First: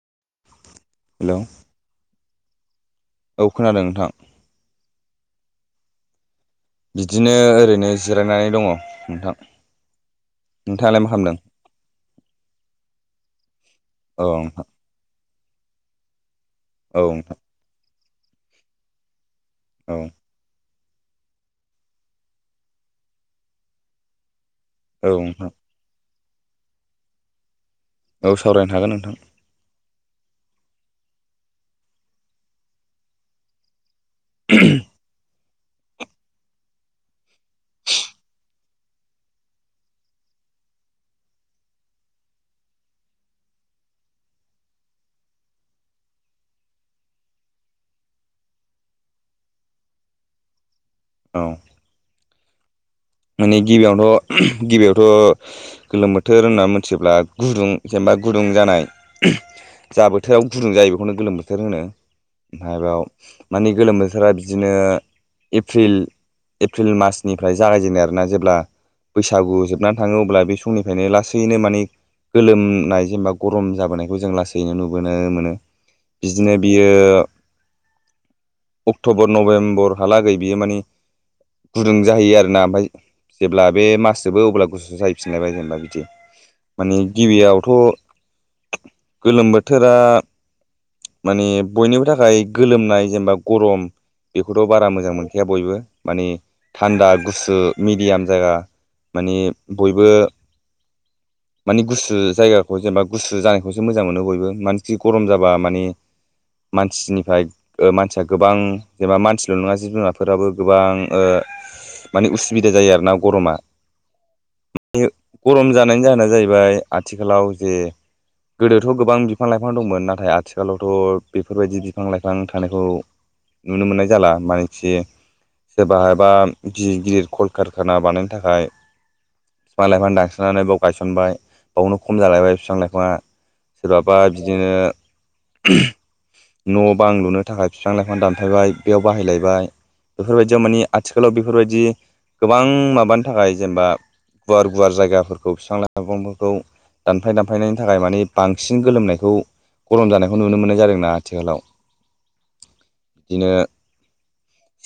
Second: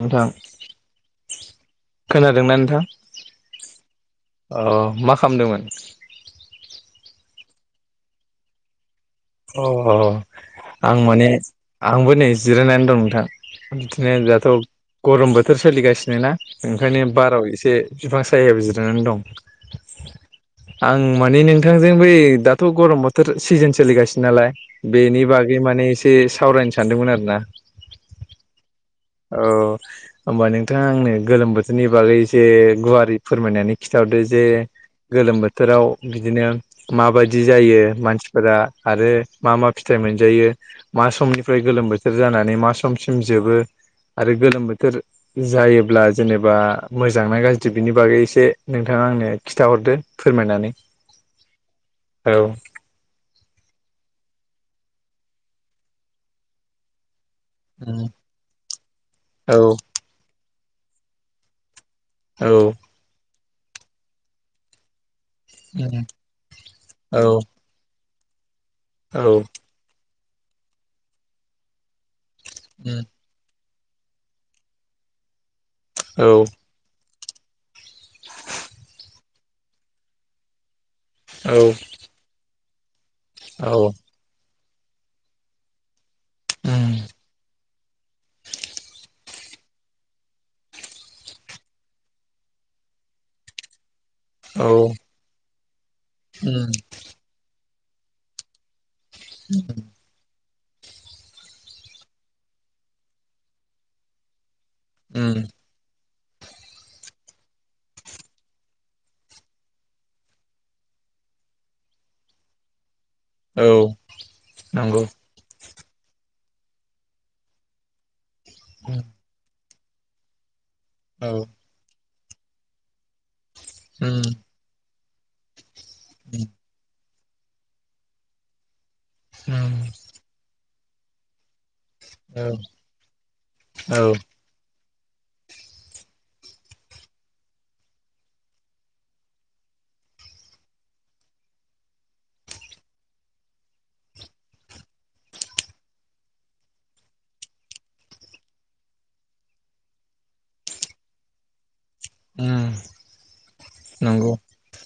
नोंथां हेलौ खोनादोंना नोंथां? औ खोनादों नोंथां। अ मा खालामदोंमोन? बिदिनो ओरैनो जिरायनानै दङ नोंथां अ। आं नोंथाङालाय मा माने खालामदों आंबो नै जिरायनानै दं नोंथां बिदिनो औ दाथ' नोंथां गरमबो बोथोर सोलिगासिनो ना औ ओंखायनो नोंथां बाराव एसे बिफां सायाया बिजिरनानै दं औ आं माने नोंथांजों बै दाथ' गरम बोथोर सिजोन सोलिगासिनो नालाय औ बेनि नोंथां बागै माने एसे सावरायनो सानदोंमोन आरोना। औ सावरायनो हागोन नोंथां औ होमबा नोंथाङा आंनो गोलोम बोथोरनि बागै एसे गुवारै फोरमायनानै खिथा हरदो जे गोलोम बोथोर बोथोराव बिदिनो माबायदि जायो मानसिफोरा आरो मा मा फिथाइ मोनजायो। मा समनिफ्राय गोलोम बोथोर जानानै मा समसिम जोबो आरो गोलोम बोथोर जायोब्ला जेनेबा मोजांना गाज्रि बिनि बागै एसे नोंथाङा आंनो खिथा हरदो फोरमायनानै औ। औ। माने गिबियावथ' गिबियावथ' गोलोम बोथोर होनना मिथियोब्ला गुदुं जेनेबा गुदुं जानाय औ जा बोथोराव गुदुं जायो बेखौनो गोलोम बोथोर होनो औ ओमफायबाव मानि गोलोम बोथोरा बिदिनो एप्रिल औ मासनिफ्राय जागायजेनाय आरोना जेब्ला औ बैसागु जोबनानै थाङो अ अब्ला बे समनिफ्रायनो लासैनो माने गोलोमना जेनबा गरम बोनायखौ जों लासैनो नुबोनो मोनो औ बिदिनो बियो अक्ट'बर नभेम्बरहालागै बियो मानि गुदुं जाहैयो आरोना ओमफ्राय जेब्ला बे मास जोबो अब्ला गुसु जाहैफिनलाइबाय जेनबा बिदि। माने गिबियावथ' गोलोम बोथोरा माने बयनिबो थाखाय गोलोमनाय जेनेबा गरम औ बेखौथ' बारा मोजां मोनखाया बयबो माने थान्दा गुसु मिडियाम जागा। माने औ बयबो मानि गुसु जायगाखौ जेनेबा गुसु जानायखौसो मोजां मोनो बयबो मा जि गरम उम जाबा माने मानसिनिफ्राय ओ मानसिया गोबां जेनेबा मानसिल' नङा जिब जुनारफोराबो गोबां ओ ओ मानि उसुबिदा जायो आरोना गरमा औ नंगौ [unintelligible] गरम जानायनि जाहोना जाहैबाय आथिखालाव जे गोदोथ' उम गोबां बिफां लाइफां दंमोन नाथाय आथि खालावथ' औ बेफोरबायदि बिफां लाइफां थानायखौ नुनो मोननाय उम जाला मानिथि सोरबाबा उम गिदिर गिदिर कल कारखाना बानायनो थाखाय। उम बिफां लाइफां दासनानै बेयाव गायसनबाय। बेयावनो खम औ जालायबाय बिफां लाइफाङा औ सोरबाबा बिदिनो न' बां लुनो थाखाय बिफां लाइफां दानफायबाय बेयाव बाहायलायबाय। बेफोरबायदियाव मानि आथिखालाव बेफोरबायदि गोबां माबानि थाखाय जेनेबा गुवार गुवार जायगाफोरखौ बिफां लाइफांफोरखौ दानफाय दानफायनायनि थाखाय मानि बांसिन गोलोमनायखौ गरम जानायखौ नुनो मोननाय जादोंना आथिखालाव। उम बिदिनो नंगौ।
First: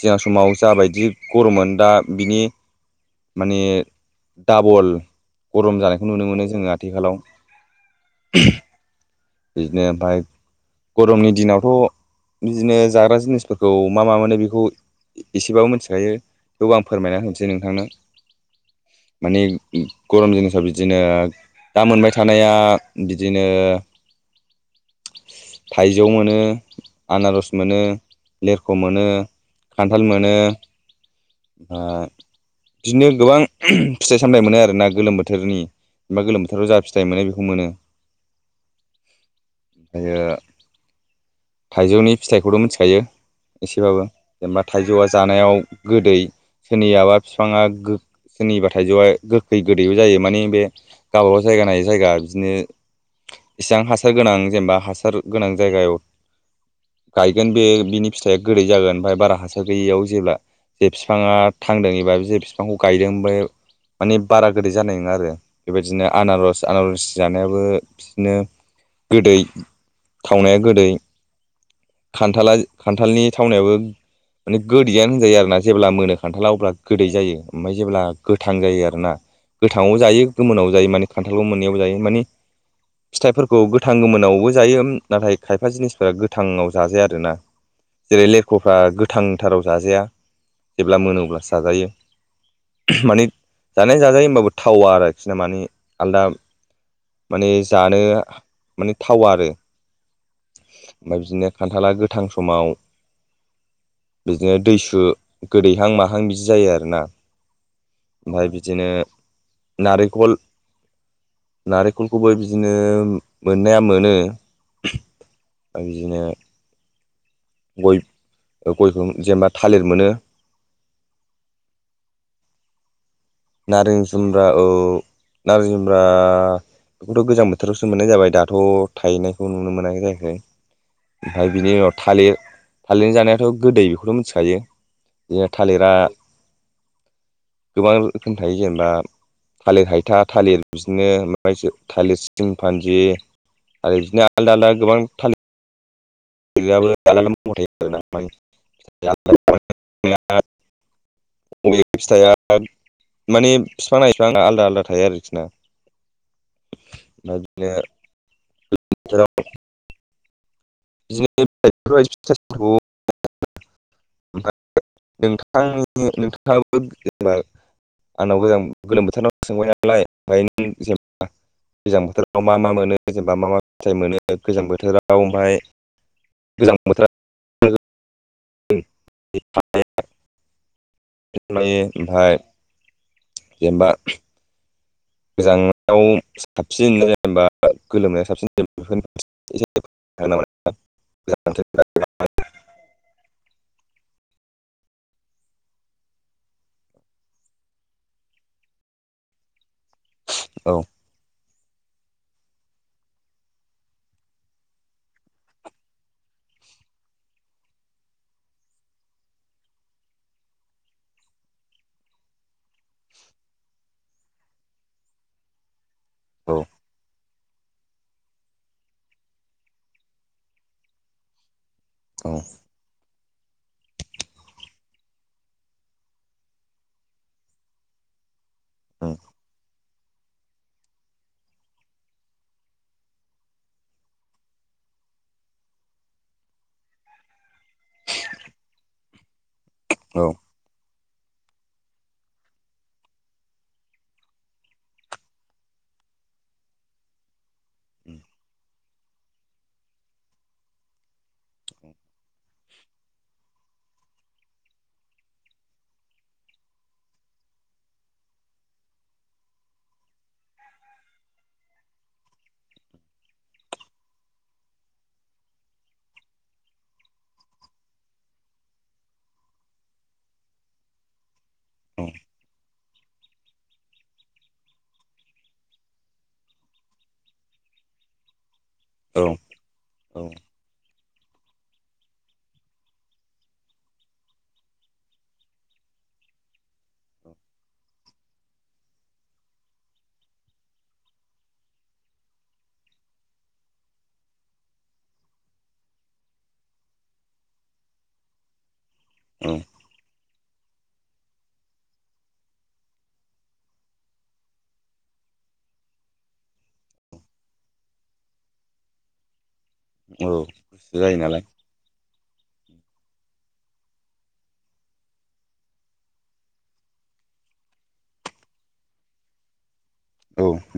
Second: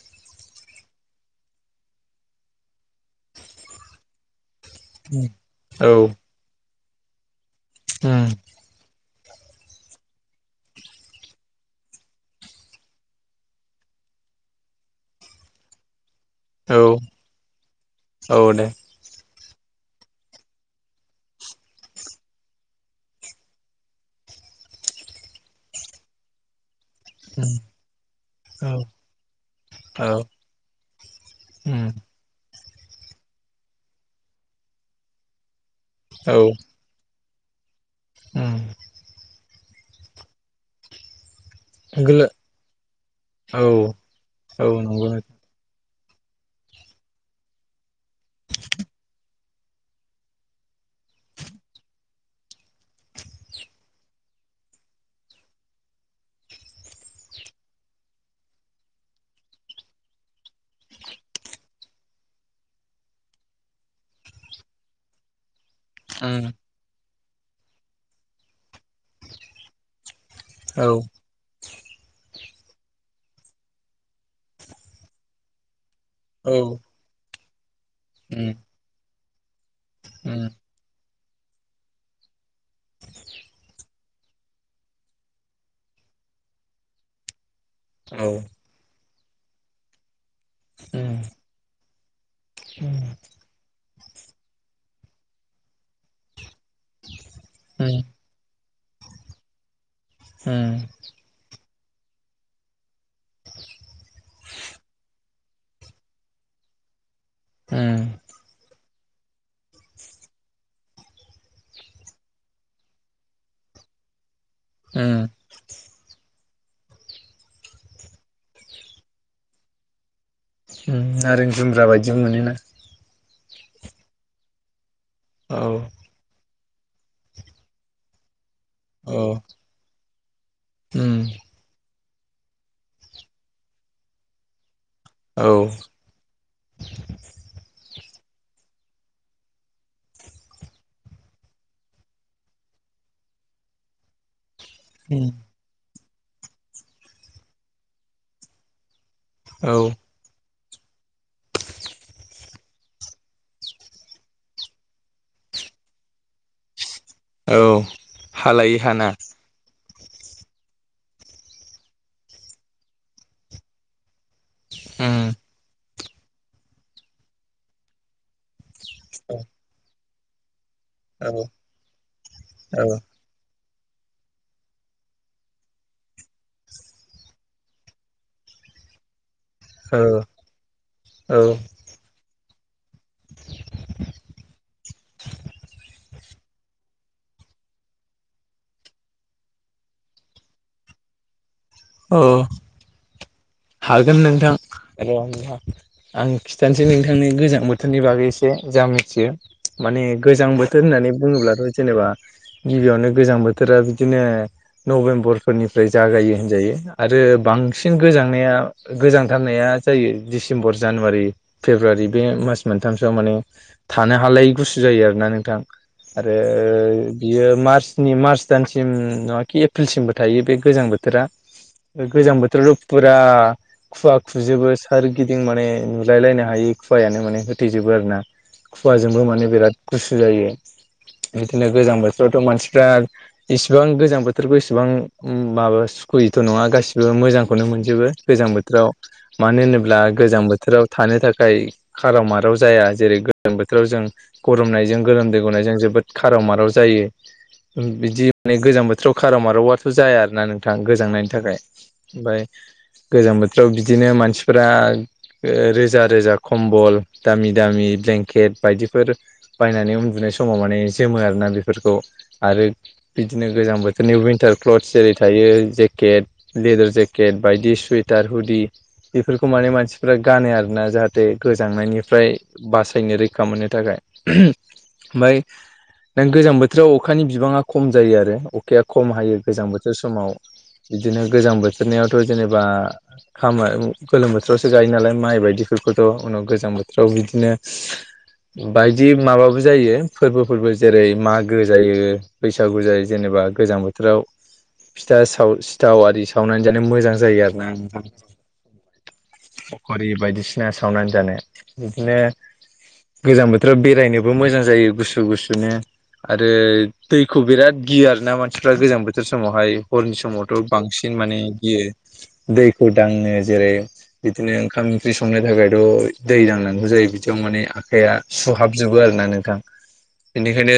सिगां समाव जाबायदि गरममोन दा बिनि माने डाबल उम गरम औ जानायखौ नुनो मोनो जोङो आथिखालाव। उम बिदिनो ओमफ्राय गरमनि दिनावथ' बिदिनो जाग्रा जिनिसफोरखौ मा मा मोनो बेखौ एसेबाबो मिथिखायो। थेवबो औ आं फोरमायना होनोसै नोंथांनो। औ दे माने गरम जिनिसाव बिदिनो दा मोनबाय थानाया बिदिनो थाइजौ मोनो। आनारस उम मोनो औ लेरख मोनो खान्थाल औ मोनो। ओ उम बिदिनो गोबां फिथाइ सामथाय मोनो आरोना गोलोम बोथोरनि एबा गोलोम बोथोराव जा फिथाइ मोनो मोनो ओम [unintelligible] थाइजौनि गोलो फिथाइखौथ' मिथिखायो औ एसेबाबो जेनेबा औ थाइजौआ नंगौ उम औ जानायाव गोदै सोरनियाबा बिफाङा गो सोरनिबा थाइजौआ गो खै गोदैबो जायो माने बे गावबागाव जायगा नायै जायगा बिदिनो इसेबां हासार गोनां जेनेबा हासार गोनां जायगायाव गायगोन बे बिनि फिथाइया गोदै जागोन ओमफ्राय बारा हासार गैयियाव जेब्ला जे बिफाङा थांदों एबा जे बिफांखौ गायदों ओमफ्राय माने बारा गोदै जानाय नङा आरो। बेबायदिनो आनारस आनारस जानायाबो बिदिनो गोदै। थावनाया औ उम गोदै खान्थाला खान्थालनि थावनायाबो माने गोदैयानो होनजायो आरोना जेब्ला मोनो खान्थाला अब्ला गोदै जायो। ओमफ्राय जेब्ला उम गोथां जायो आरोना गोथाङाव जायो औ उम गोमोनाव जायो माने खान्थालखौ मोननैयावबो जायो माने फिथाइफोरखौ गोथां गोमोनावबो जायो नाथाय खायफा जिनिसफोरा गोथांआव जाजाया आरोना। जेरै उम लेरखफ्रा गोथांथाराव जाजाया जेब्ला मोनो अब्लासो जाजायो। मानि जानाय जाजायो होमबाबो थावा आरोखि ना माने आलादा माने जानो माने थावा आरो उम ओमफ्राय बिदिनो खान्थाला गोथां समाव। बिदिनो दैसु गोदैहां माहां बिदि जायो आरोना उम ओमफ्राय बिदिनो। नारेंखल-नारेंखलखौबो बिदिनो बिदिनो मोननाया मोनो ओ। गय-गयखौ जेनेबा थालिर मोनो ओम नारें जुमब्रा बायदिबो मोनोना नारें जुम्ब्रा औ औ नारें जुमब्रा। बेखौथ गोजां बोथोरावसो मोननाय जाबाय दाथ औ थायनायखौ नुनो मोनायै जाहैबाय। उम ओमफ्राय बिनि उनाव थालिर थालिरनि जानायाथ' गोदै बेखौथ' मिथिखायो जे औ थालिरा गोबां रोखोम थायो जेनेबा थालिर हायथा थालिर बिदिनो माने थालिर सिमफानजि आरो बिदिनो। आलादा आलादा गोबां उम थालिर औ [inaudible] [inaudible] बबे फिथाइया माने बिफां-लाइफां आलादा आलादा थायो आरोखि ना। औ ओमफ्राय हा लायै हा ना। बिदिनो बोथोराव [inaudible] उम औ [unintelligible] औ औ [unintelligible] फिथाइ मोनो गोजां बोथोराव ओमफाय गोजां बोथोराव औ [unintelligible] जेनेबा। [unintelligible] [unintelligible] औ। हागोन नोंथां र' होनबा आं खिथानोसै नोंथांनि गोजां बोथोरनि बागै एसे जा मिथियो माने गोजां बोथोर औ होननानै बुङोब्लाथ' जेनेबा गिबियावनो गोजां बोथोरा बिदिनो। नभेम्बरफोरनिफ्राय जागायो होनजायो। आरो बांसिन गोजांनाया गोजांथारनाया जायो डिसेम्बर जानुवारि फेब्रुवारि। फेब्रुवारि बे मास मोनथामसोआव माने थानो हालायै गुसु जायो आरोना नोंथां। आरो औ बियो मार्चनि मार्च दानसिम नङाखि एप्रिलसिमबो थायो बे गोजां बोथोरा गोजां औ बोथोरथ' फुरा खुवा खुजोबो सोरगिदिं माने नुलायलायनो हायि खुवायानो माने होथैजोबो आरो ना। खुवाजोंबो उम माने बेराद गुसु जायो। बिदिनो गोजां बोथोरावथ मानसिफ्रा इसिबां गोजां बोथोरखौ इसिबां माबा सुखुयैथ'। थ' नङा गासिबो मोजांखौनो मोनजोबो गोजां बोथोराव मानो होनोब्ला औ गोजां बोथोराव थानो थाखाय खाराव माराव जाया जेरै गोजां बोथोराव जों गरमनायजों गलोम दै गौनायजों जोबोद जोबोद खाराव माराव जायो। औ बिदि माने गोजां बोथोराव खाराव मारावाथ जाया आरो ना नोंथां गोजांनाय। थाखाय ओमफ्राय गोजां बोथोराव बिदिनो मानसिफ्रा रोजा रोजा खम्बल दामि दामि ब्लेंकेट बायदिफोर बायनानै उन्दुनाय समाव माने जोमो आरोना बेफोरखौ आरो। बिदिनो गोजां बोथोरनि उइनटार क्लथस जेरै थायो जे जेकेट लेदार जेकेट बायदि सुवेटार हुदि बेफोरखौ माने मानसिफ्रा गानो आरोना जाहाथे। गोजांनायनिफ्राय बासायनो रैखा मोननो थाखाय ओमफाय नों गोजां बोथोराव अखानि बिबाङा खम जायो आरो अखाया खम औ हायो गोजां बोथोर औ समाव। [unintelligible] थ' उनाव गोजां बोथोराव बिदिनो बायदि माबाबो जायो फोरबोफोरबो जेरै मागो जायो बैसागु जायो जेनेबा ओ गोजां बोथोराव फिथा साव थाव आरि सावनानै जानो मोजां जायो आरो ना नोंथां औ फखरि बायदिसि सिना सावनानै जानो बिदिनो गोजां बोथोराव बेरायनोबो मोजां जायो गुसु गुसुनो। आरो दैखौ बिराद गियो आरो ना मानसिफ्रा गोजां बोथोर समावहाय। हरनि औ समावथ' गुसु बांसिन जायो माने नालाय गियो दैखौ दांनो जेरै बिदिनो ओंखाम ओंख्रि संनो थाखायथ' दै दांनांगौ जायो बिदियाव माने आखाया सुहाबजोबो आरोना नोंथां औ बेनिखायनो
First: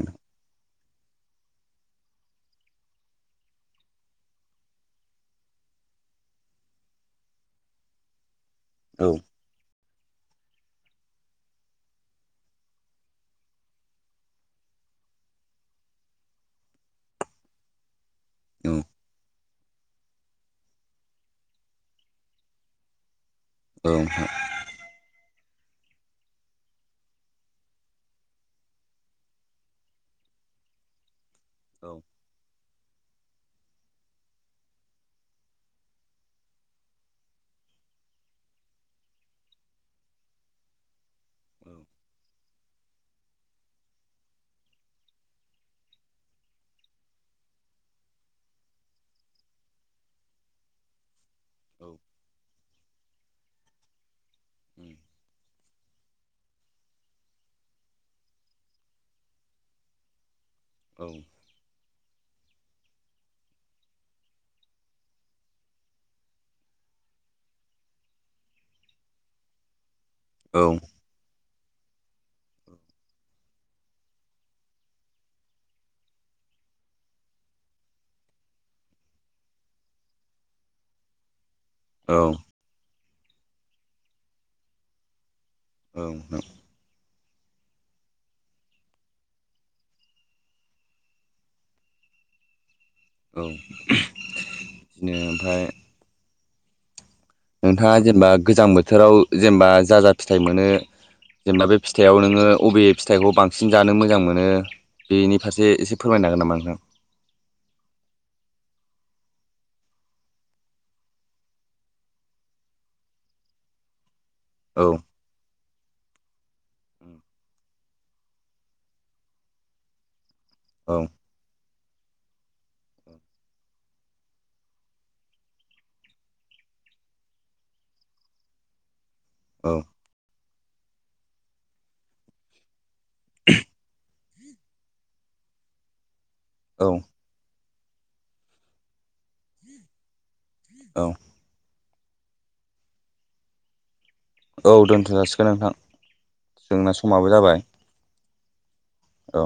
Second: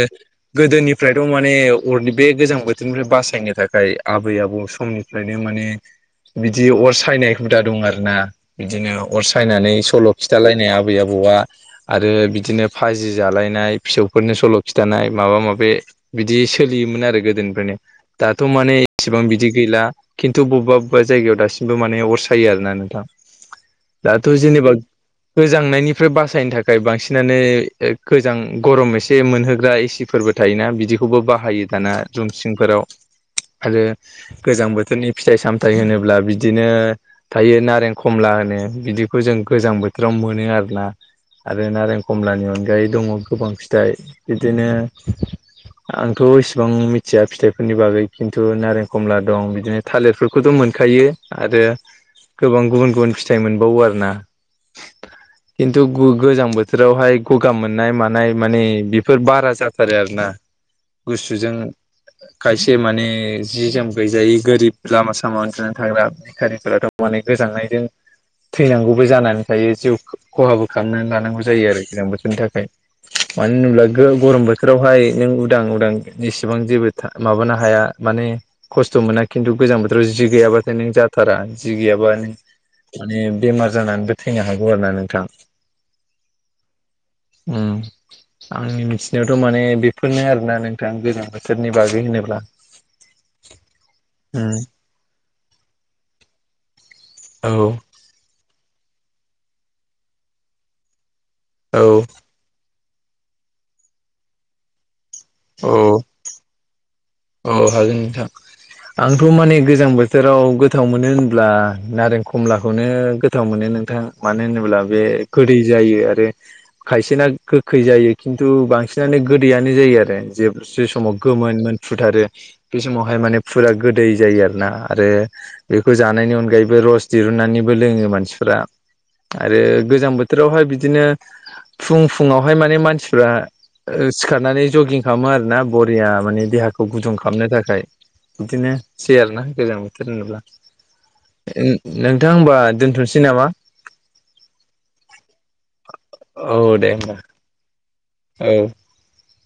गोदोनि फोराथ' माने अरनि बे गोजां बोथोरनिफ्राय बासायनो थाखाय आबै-आबौ समनिफ्रायनो माने बिदि अर सायनाय हुदा दं आरो ना। बिदिनो औ अर सायनानै सल' खिथालायनाय आबै आबौआ आरो बिदिनो फाजि जालायनाय फिसौफोरनो सल' खिथाना नाय माबा माबि बिदि सोलियोमोन आरो गोदोनिफ्रायनो दाथ' माने औ इसेबां बिदि गैला खिन्थु बबेबा बबेबा जायगायाव दासिमबो माने अरसायो आरोना नोंथां। औ दाथ' जेनेबा गोजांनायनिफ्राय बासायनो थाखाय बांसिनानो गोजां गरम एसे मोनहोग्रा एसिफोरबो थायोना बिदिखौबो बाहायो दाना जुमसिंफोराव आरो गोजां बोथोरनि फिथाइ सामथाइ होनोब्ला बिदिनो थायो नारें खमला होनो बिदिखौ जों गोजां बोथोराव मोनो आरोना। आरो नारें खमलानि अनगायै दङ' गोबां फिथाइ बिदिनो आंथ' इसिबां मिथिया फिथाइफोरनि बागै खिन्थु नारें खमला दं बिदिनो थालिरफोरखौथ' मोनखायो आरो गोबां गुबुन गुबुन फिथाइ मोनबावो आरो ना। उम खिन्थु गु गोजां बोथोरावहाय गगा मोननाय मानाय माने बेफोर बारा जाथारो आरो ना गुसुजों खायसे माने जि जोम गैजायै गोरिब लामा सामा उन्दुनानै थाग्रा बिखारिफोराथ' माने गोजांनायजों थैनांगौबो जानानै थायो जिउ खहाबो खालामनानै लानांगौ जायो आरो गोजां बोथोरनि थाखाय मानो होनोब्ला गो गरम बोथोरावहाय नों उदां -उदां जेसेबां जेबो माबानो हाया माने खस्थ' मोना खिन्थु गोजा बोथोराव जि गैयाबाथाय नों जाथारा जि गैयाबा औ औ नों माने बेमार जानानैबो थैनो हागौ आरो ना नोंथां। ओं [unintelligible] उम आंनि मिथिनायावथ' माने बेफोरनो आरोना नोंथां गोजां बोसोरनि बागै हिनोल्बा औ बिदिनो ओमफ्राय औ नोंथाङा जेनबा गोजां बोथोराव जेनबा जाजा फिथाइ मोनो जेनेबा बे औ फिथाइआव नोङो अबे फिथाइखौ बांसिन जानो मो बेनि फारसे औ एसे फोरमायनो हागोन नामा नोंथां? औ हायो नोंथां आंथ' माने गोजां बोथोराव गोथाव मोनो होनब्ला नारें खमलाखौनो गोथाव मोनो नोंथां। मानो होनोब्ला औ बे खोदै जायो आरो खायसेना गोखै जायो खिन्थु बांसिनानो गोदैयानो जायो आरो जे जे औ समाव गोमोनमोन फुथारो बे समावहाय माने फुरा गोदै जायो आरोना आरो बेखौ जानायनि अनगायैबो रस दिरुननानैबो लोङो मानसिफ्रा। आरो गोजां बोथोरावहाय बिदिनो फुं फुुंआवहाय माने मानसि फ्रा ओ सिखारनानै जगिं खालामो आरोना बरिया माने औ देहाखौ गुदुं खालामनो थाखाय। बिदिनोसै आरो ना गोजां बोथोर होनोब्ला। औ नोंथां होमबा दोनथ'नोसै नामा? औ दोनथ'जासिगोन नोंथां औ दे जोंना होमबा समाबो जाबाय। औ औ